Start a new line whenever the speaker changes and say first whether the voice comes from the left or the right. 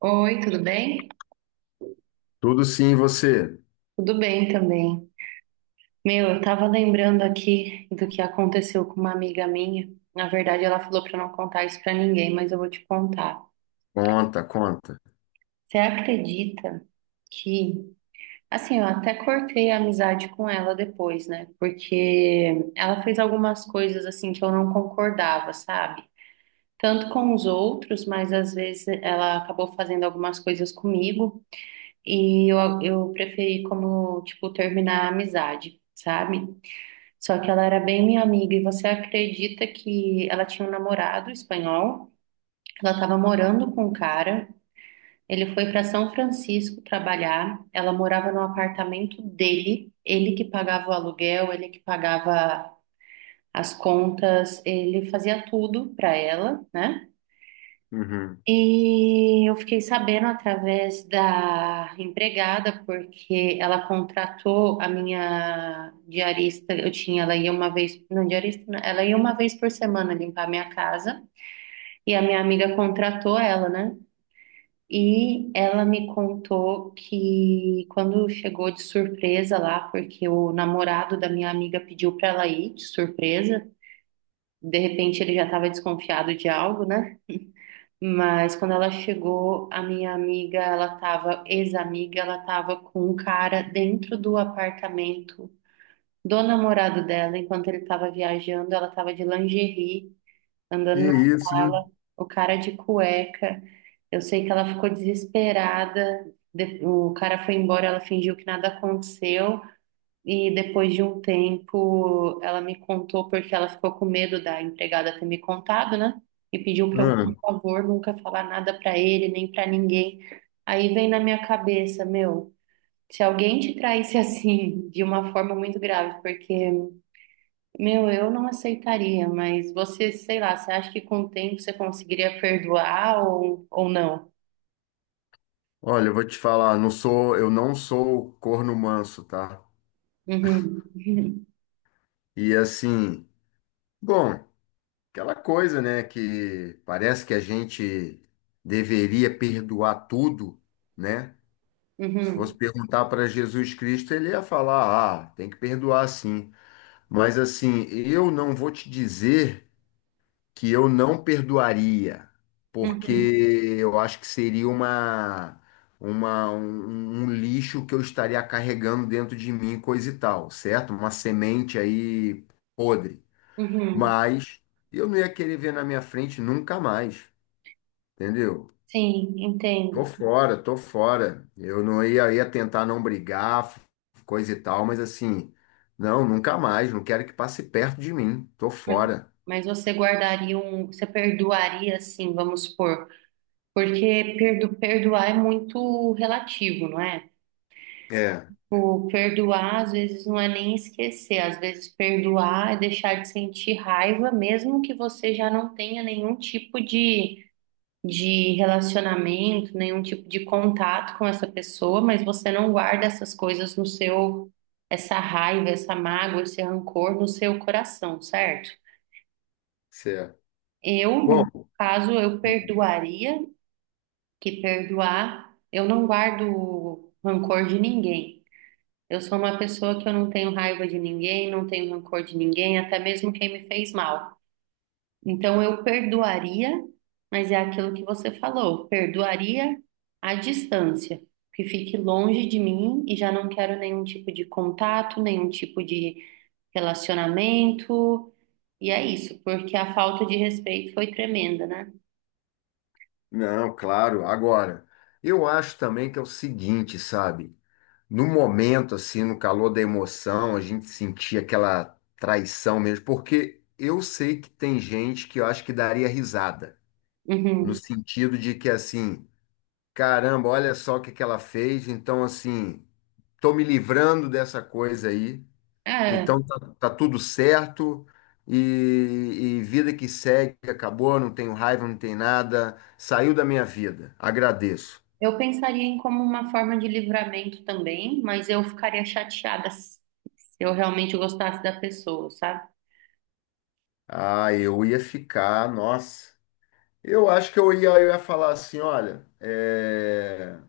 right: Oi, tudo bem?
left: Tudo sim, e você.
right: Tudo bem também. Meu, eu tava lembrando aqui do que aconteceu com uma amiga minha. Na verdade, ela falou pra não contar isso pra ninguém, mas eu vou te contar.
left: Conta, conta.
right: Você acredita que, assim, eu até cortei a amizade com ela depois, né? Porque ela fez algumas coisas assim que eu não concordava, sabe? Tanto com os outros, mas às vezes ela acabou fazendo algumas coisas comigo e eu preferi como, tipo, terminar a amizade, sabe? Só que ela era bem minha amiga, e você acredita que ela tinha um namorado espanhol? Ela estava morando com um cara. Ele foi para São Francisco trabalhar. Ela morava no apartamento dele. Ele que pagava o aluguel, ele que pagava as contas, ele fazia tudo para ela, né?
left: Uhum.
right: E eu fiquei sabendo através da empregada, porque ela contratou a minha diarista. Eu tinha, ela ia uma vez, não diarista, não, ela ia uma vez por semana limpar a minha casa. E a minha amiga contratou ela, né? E ela me contou que quando chegou de surpresa lá, porque o namorado da minha amiga pediu para ela ir de surpresa, de repente ele já estava desconfiado de algo, né? Mas quando ela chegou, a minha amiga, ela tava, ex-amiga, ela tava com um cara dentro do apartamento do namorado dela, enquanto ele tava viajando, ela tava de lingerie,
left: Que
right: andando na
left: isso,
right: sala,
left: hein?
right: o cara de cueca. Eu sei que ela ficou desesperada, o cara foi embora, ela fingiu que nada aconteceu. E depois de um tempo, ela me contou porque ela ficou com medo da empregada ter me contado, né? E pediu para eu, por
left: Ah,
right: favor, nunca falar nada para ele, nem para ninguém. Aí vem na minha cabeça, meu, se alguém te traísse assim, de uma forma muito grave, porque, meu, eu não aceitaria, mas você, sei lá, você acha que com o tempo você conseguiria perdoar ou não?
left: olha, eu vou te falar, eu não sou corno manso, tá?
right: Uhum, uhum,
left: E assim, bom, aquela coisa, né, que parece que a gente deveria perdoar tudo, né? Se fosse
right: uhum,
left: perguntar para Jesus Cristo, ele ia falar, ah, tem que perdoar sim. Mas assim, eu não vou te dizer que eu não perdoaria, porque
right: uhum,
left: eu acho que seria um lixo que eu estaria carregando dentro de mim, coisa e tal, certo? Uma semente aí podre.
right: uhum.
left: Mas eu não ia querer ver na minha frente nunca mais, entendeu?
right: Sim,
left: Tô
right: entendo.
left: fora, tô fora. Eu não ia, ia tentar não brigar, coisa e tal, mas assim, não, nunca mais, não quero que passe perto de mim, tô fora.
right: Mas você guardaria um, você perdoaria assim, vamos supor, porque perdoar é muito relativo, não é?
left: É,
right: O perdoar às vezes não é nem esquecer, às vezes perdoar é deixar de sentir raiva, mesmo que você já não tenha nenhum tipo de relacionamento, nenhum tipo de contato com essa pessoa, mas você não guarda essas coisas no seu, essa raiva, essa mágoa, esse rancor no seu coração, certo?
left: certo.
right: Eu, no meu
left: Bom.
right: caso, eu perdoaria, que perdoar, eu não guardo rancor de ninguém. Eu sou uma pessoa que eu não tenho raiva de ninguém, não tenho rancor de ninguém, até mesmo quem me fez mal. Então eu perdoaria, mas é aquilo que você falou, perdoaria à distância, que fique longe de mim e já não quero nenhum tipo de contato, nenhum tipo de relacionamento. E é isso, porque a falta de respeito foi tremenda, né?
left: Não, claro. Agora, eu acho também que é o seguinte, sabe? No momento, assim, no calor da emoção, a gente sentia aquela traição mesmo, porque eu sei que tem gente que eu acho que daria risada, no
right: Uhum.
left: sentido de que, assim, caramba, olha só o que que ela fez, então, assim, tô me livrando dessa coisa aí,
right: É,
left: então tá, tá tudo certo. E, e vida que segue, acabou, não tenho raiva, não tem nada, saiu da minha vida, agradeço.
right: eu pensaria em como uma forma de livramento também, mas eu ficaria chateada se eu realmente gostasse da pessoa, sabe?
left: Ah, eu ia ficar, nossa. Eu acho que eu ia falar assim, olha, é,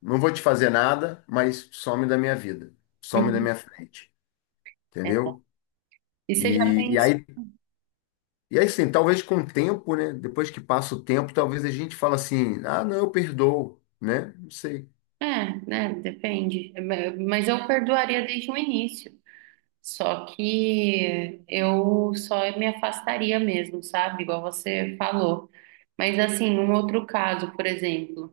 left: não vou te fazer nada, mas some da minha vida, some da
right: Uhum.
left: minha frente,
right: É,
left: entendeu?
right: e você já
left: E, e
right: pensa?
left: aí, e aí sim, talvez com o tempo, né? Depois que passa o tempo, talvez a gente fala assim, ah, não, eu perdoo, né? Não sei.
right: É, né? Depende. Mas eu perdoaria desde o início. Só que eu só me afastaria mesmo, sabe? Igual você falou. Mas assim, um outro caso, por exemplo,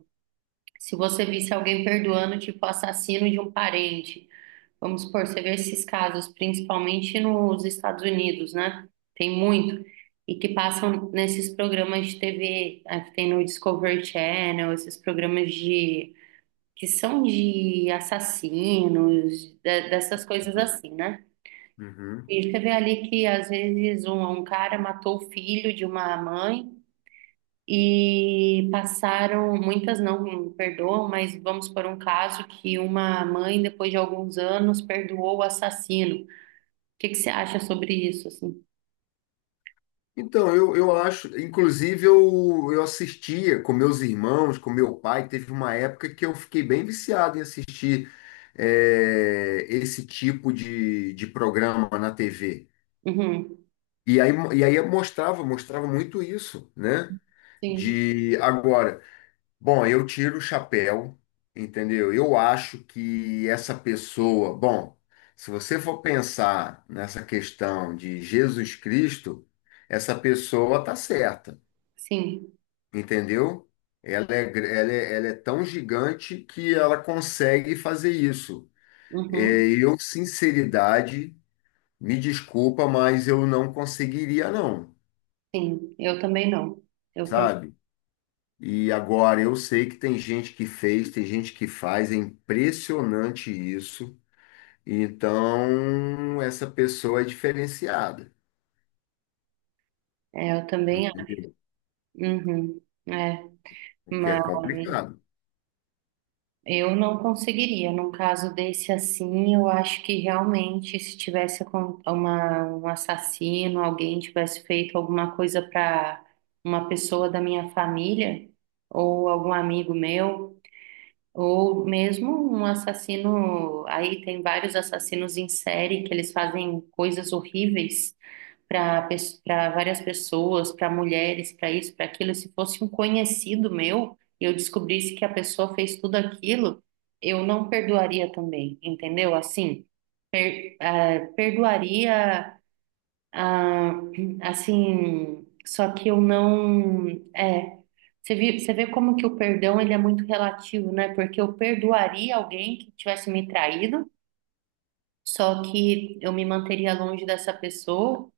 right: se você visse alguém perdoando, tipo, assassino de um parente. Vamos supor, você vê esses casos, principalmente nos Estados Unidos, né? Tem muito. E que passam nesses programas de TV, que tem no Discovery Channel, esses programas de que são de assassinos, dessas coisas assim, né?
left: Uhum.
right: E você vê ali que às vezes um cara matou o filho de uma mãe e passaram, muitas não perdoam, mas vamos por um caso que uma mãe, depois de alguns anos, perdoou o assassino, que você acha sobre isso, assim?
left: Então, eu acho, inclusive eu assistia com meus irmãos, com meu pai, teve uma época que eu fiquei bem viciado em assistir esse tipo de programa na TV.
right: Uhum.
left: E aí, e aí eu mostrava, mostrava muito isso, né?
right: Sim,
left: De agora, bom, eu tiro o chapéu, entendeu? Eu acho que essa pessoa, bom, se você for pensar nessa questão de Jesus Cristo, essa pessoa tá certa.
right: sim.
left: Entendeu? Ela é tão gigante que ela consegue fazer isso. É,
right: Uhum.
left: eu, sinceridade, me desculpa, mas eu não conseguiria, não,
right: Sim, eu também não. Eu.
left: sabe? E agora eu sei que tem gente que fez, tem gente que faz, é impressionante isso. Então, essa pessoa é diferenciada,
right: É, eu também acho.
left: entendeu?
right: Uhum. É,
left: Porque é
right: mas
left: complicado.
right: eu não conseguiria. Num caso desse assim, eu acho que realmente se tivesse uma, um assassino, alguém tivesse feito alguma coisa para uma pessoa da minha família ou algum amigo meu. Ou mesmo um assassino, aí tem vários assassinos em série que eles fazem coisas horríveis para para várias pessoas, para mulheres, para isso, para aquilo. Se fosse um conhecido meu e eu descobrisse que a pessoa fez tudo aquilo, eu não perdoaria também, entendeu? Assim, ah, perdoaria, ah, assim, só que eu não. É, você vê como que o perdão ele é muito relativo, né? Porque eu perdoaria alguém que tivesse me traído, só que eu me manteria longe dessa pessoa,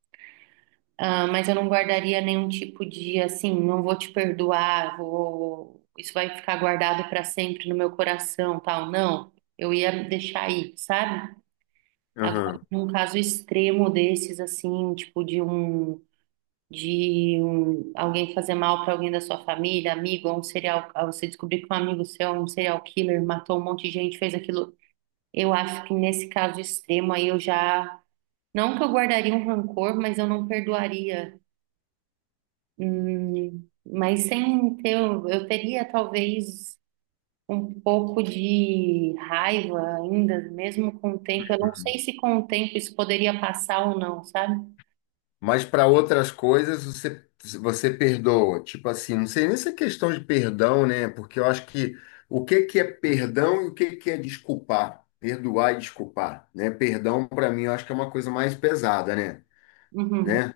right: ah, mas eu não guardaria nenhum tipo de, assim, não vou te perdoar, vou, isso vai ficar guardado para sempre no meu coração, tal. Não, eu ia deixar aí, sabe? Agora, num caso extremo desses, assim, tipo de um. Alguém fazer mal para alguém da sua família, amigo, ou um serial, ou você descobrir que um amigo seu é um serial killer, matou um monte de gente, fez aquilo. Eu acho que nesse caso extremo aí eu já, não que eu guardaria um rancor, mas eu não perdoaria. Mas sem ter, eu teria talvez um pouco de raiva ainda, mesmo com o tempo. Eu não sei se com o tempo isso poderia passar ou não, sabe?
left: Mas para outras coisas você, você perdoa. Tipo assim, não sei nem se é questão de perdão, né? Porque eu acho que o que que é perdão e o que que é desculpar, perdoar e desculpar, né? Perdão para mim eu acho que é uma coisa mais pesada, né?
right: Uhum.
left: Né?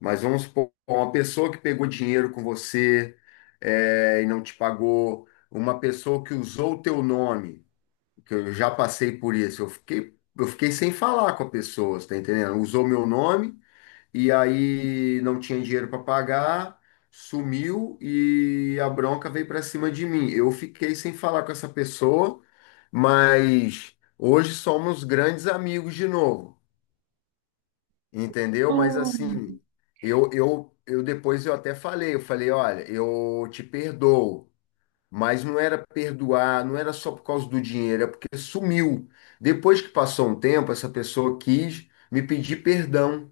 left: Mas vamos supor, uma pessoa que pegou dinheiro com você é, e não te pagou, uma pessoa que usou o teu nome, que eu já passei por isso, eu fiquei sem falar com a pessoa, você tá entendendo? Usou meu nome e aí não tinha dinheiro para pagar, sumiu e a bronca veio para cima de mim. Eu fiquei sem falar com essa pessoa, mas hoje somos grandes amigos de novo, entendeu? Mas assim, eu depois eu até falei, eu falei, olha, eu te perdoo. Mas não era perdoar, não era só por causa do dinheiro, é porque sumiu. Depois que passou um tempo, essa pessoa quis me pedir perdão.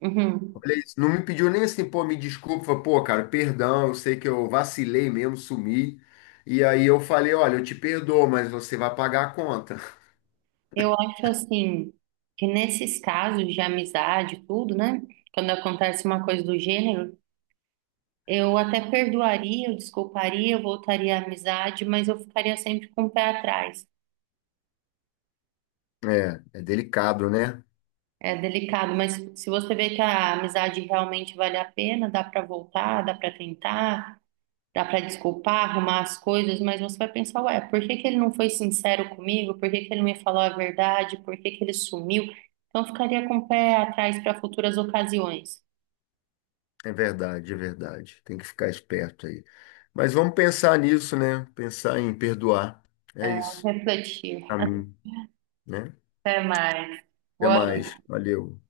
right: Uhum.
left: Beleza. Não me pediu nem assim, pô, me desculpa, pô, cara, perdão, eu sei que eu vacilei mesmo, sumi. E aí eu falei, olha, eu te perdoo, mas você vai pagar a conta.
right: Eu acho assim que nesses casos de amizade, e tudo, né? Quando acontece uma coisa do gênero, eu até perdoaria, eu desculparia, eu voltaria à amizade, mas eu ficaria sempre com o pé atrás.
left: É, é delicado, né?
right: É delicado, mas se você vê que a amizade realmente vale a pena, dá para voltar, dá para tentar, dá para desculpar, arrumar as coisas, mas você vai pensar, ué, por que que ele não foi sincero comigo? Por que que ele não me falou a verdade? Por que que ele sumiu? Então eu ficaria com o pé atrás para futuras ocasiões.
left: É verdade, é verdade. Tem que ficar esperto aí. Mas vamos pensar nisso, né? Pensar em perdoar. É isso,
right: Refletir.
left: pra mim, né?
right: Até mais.
left: Até
right: Boa
left: mais. Valeu.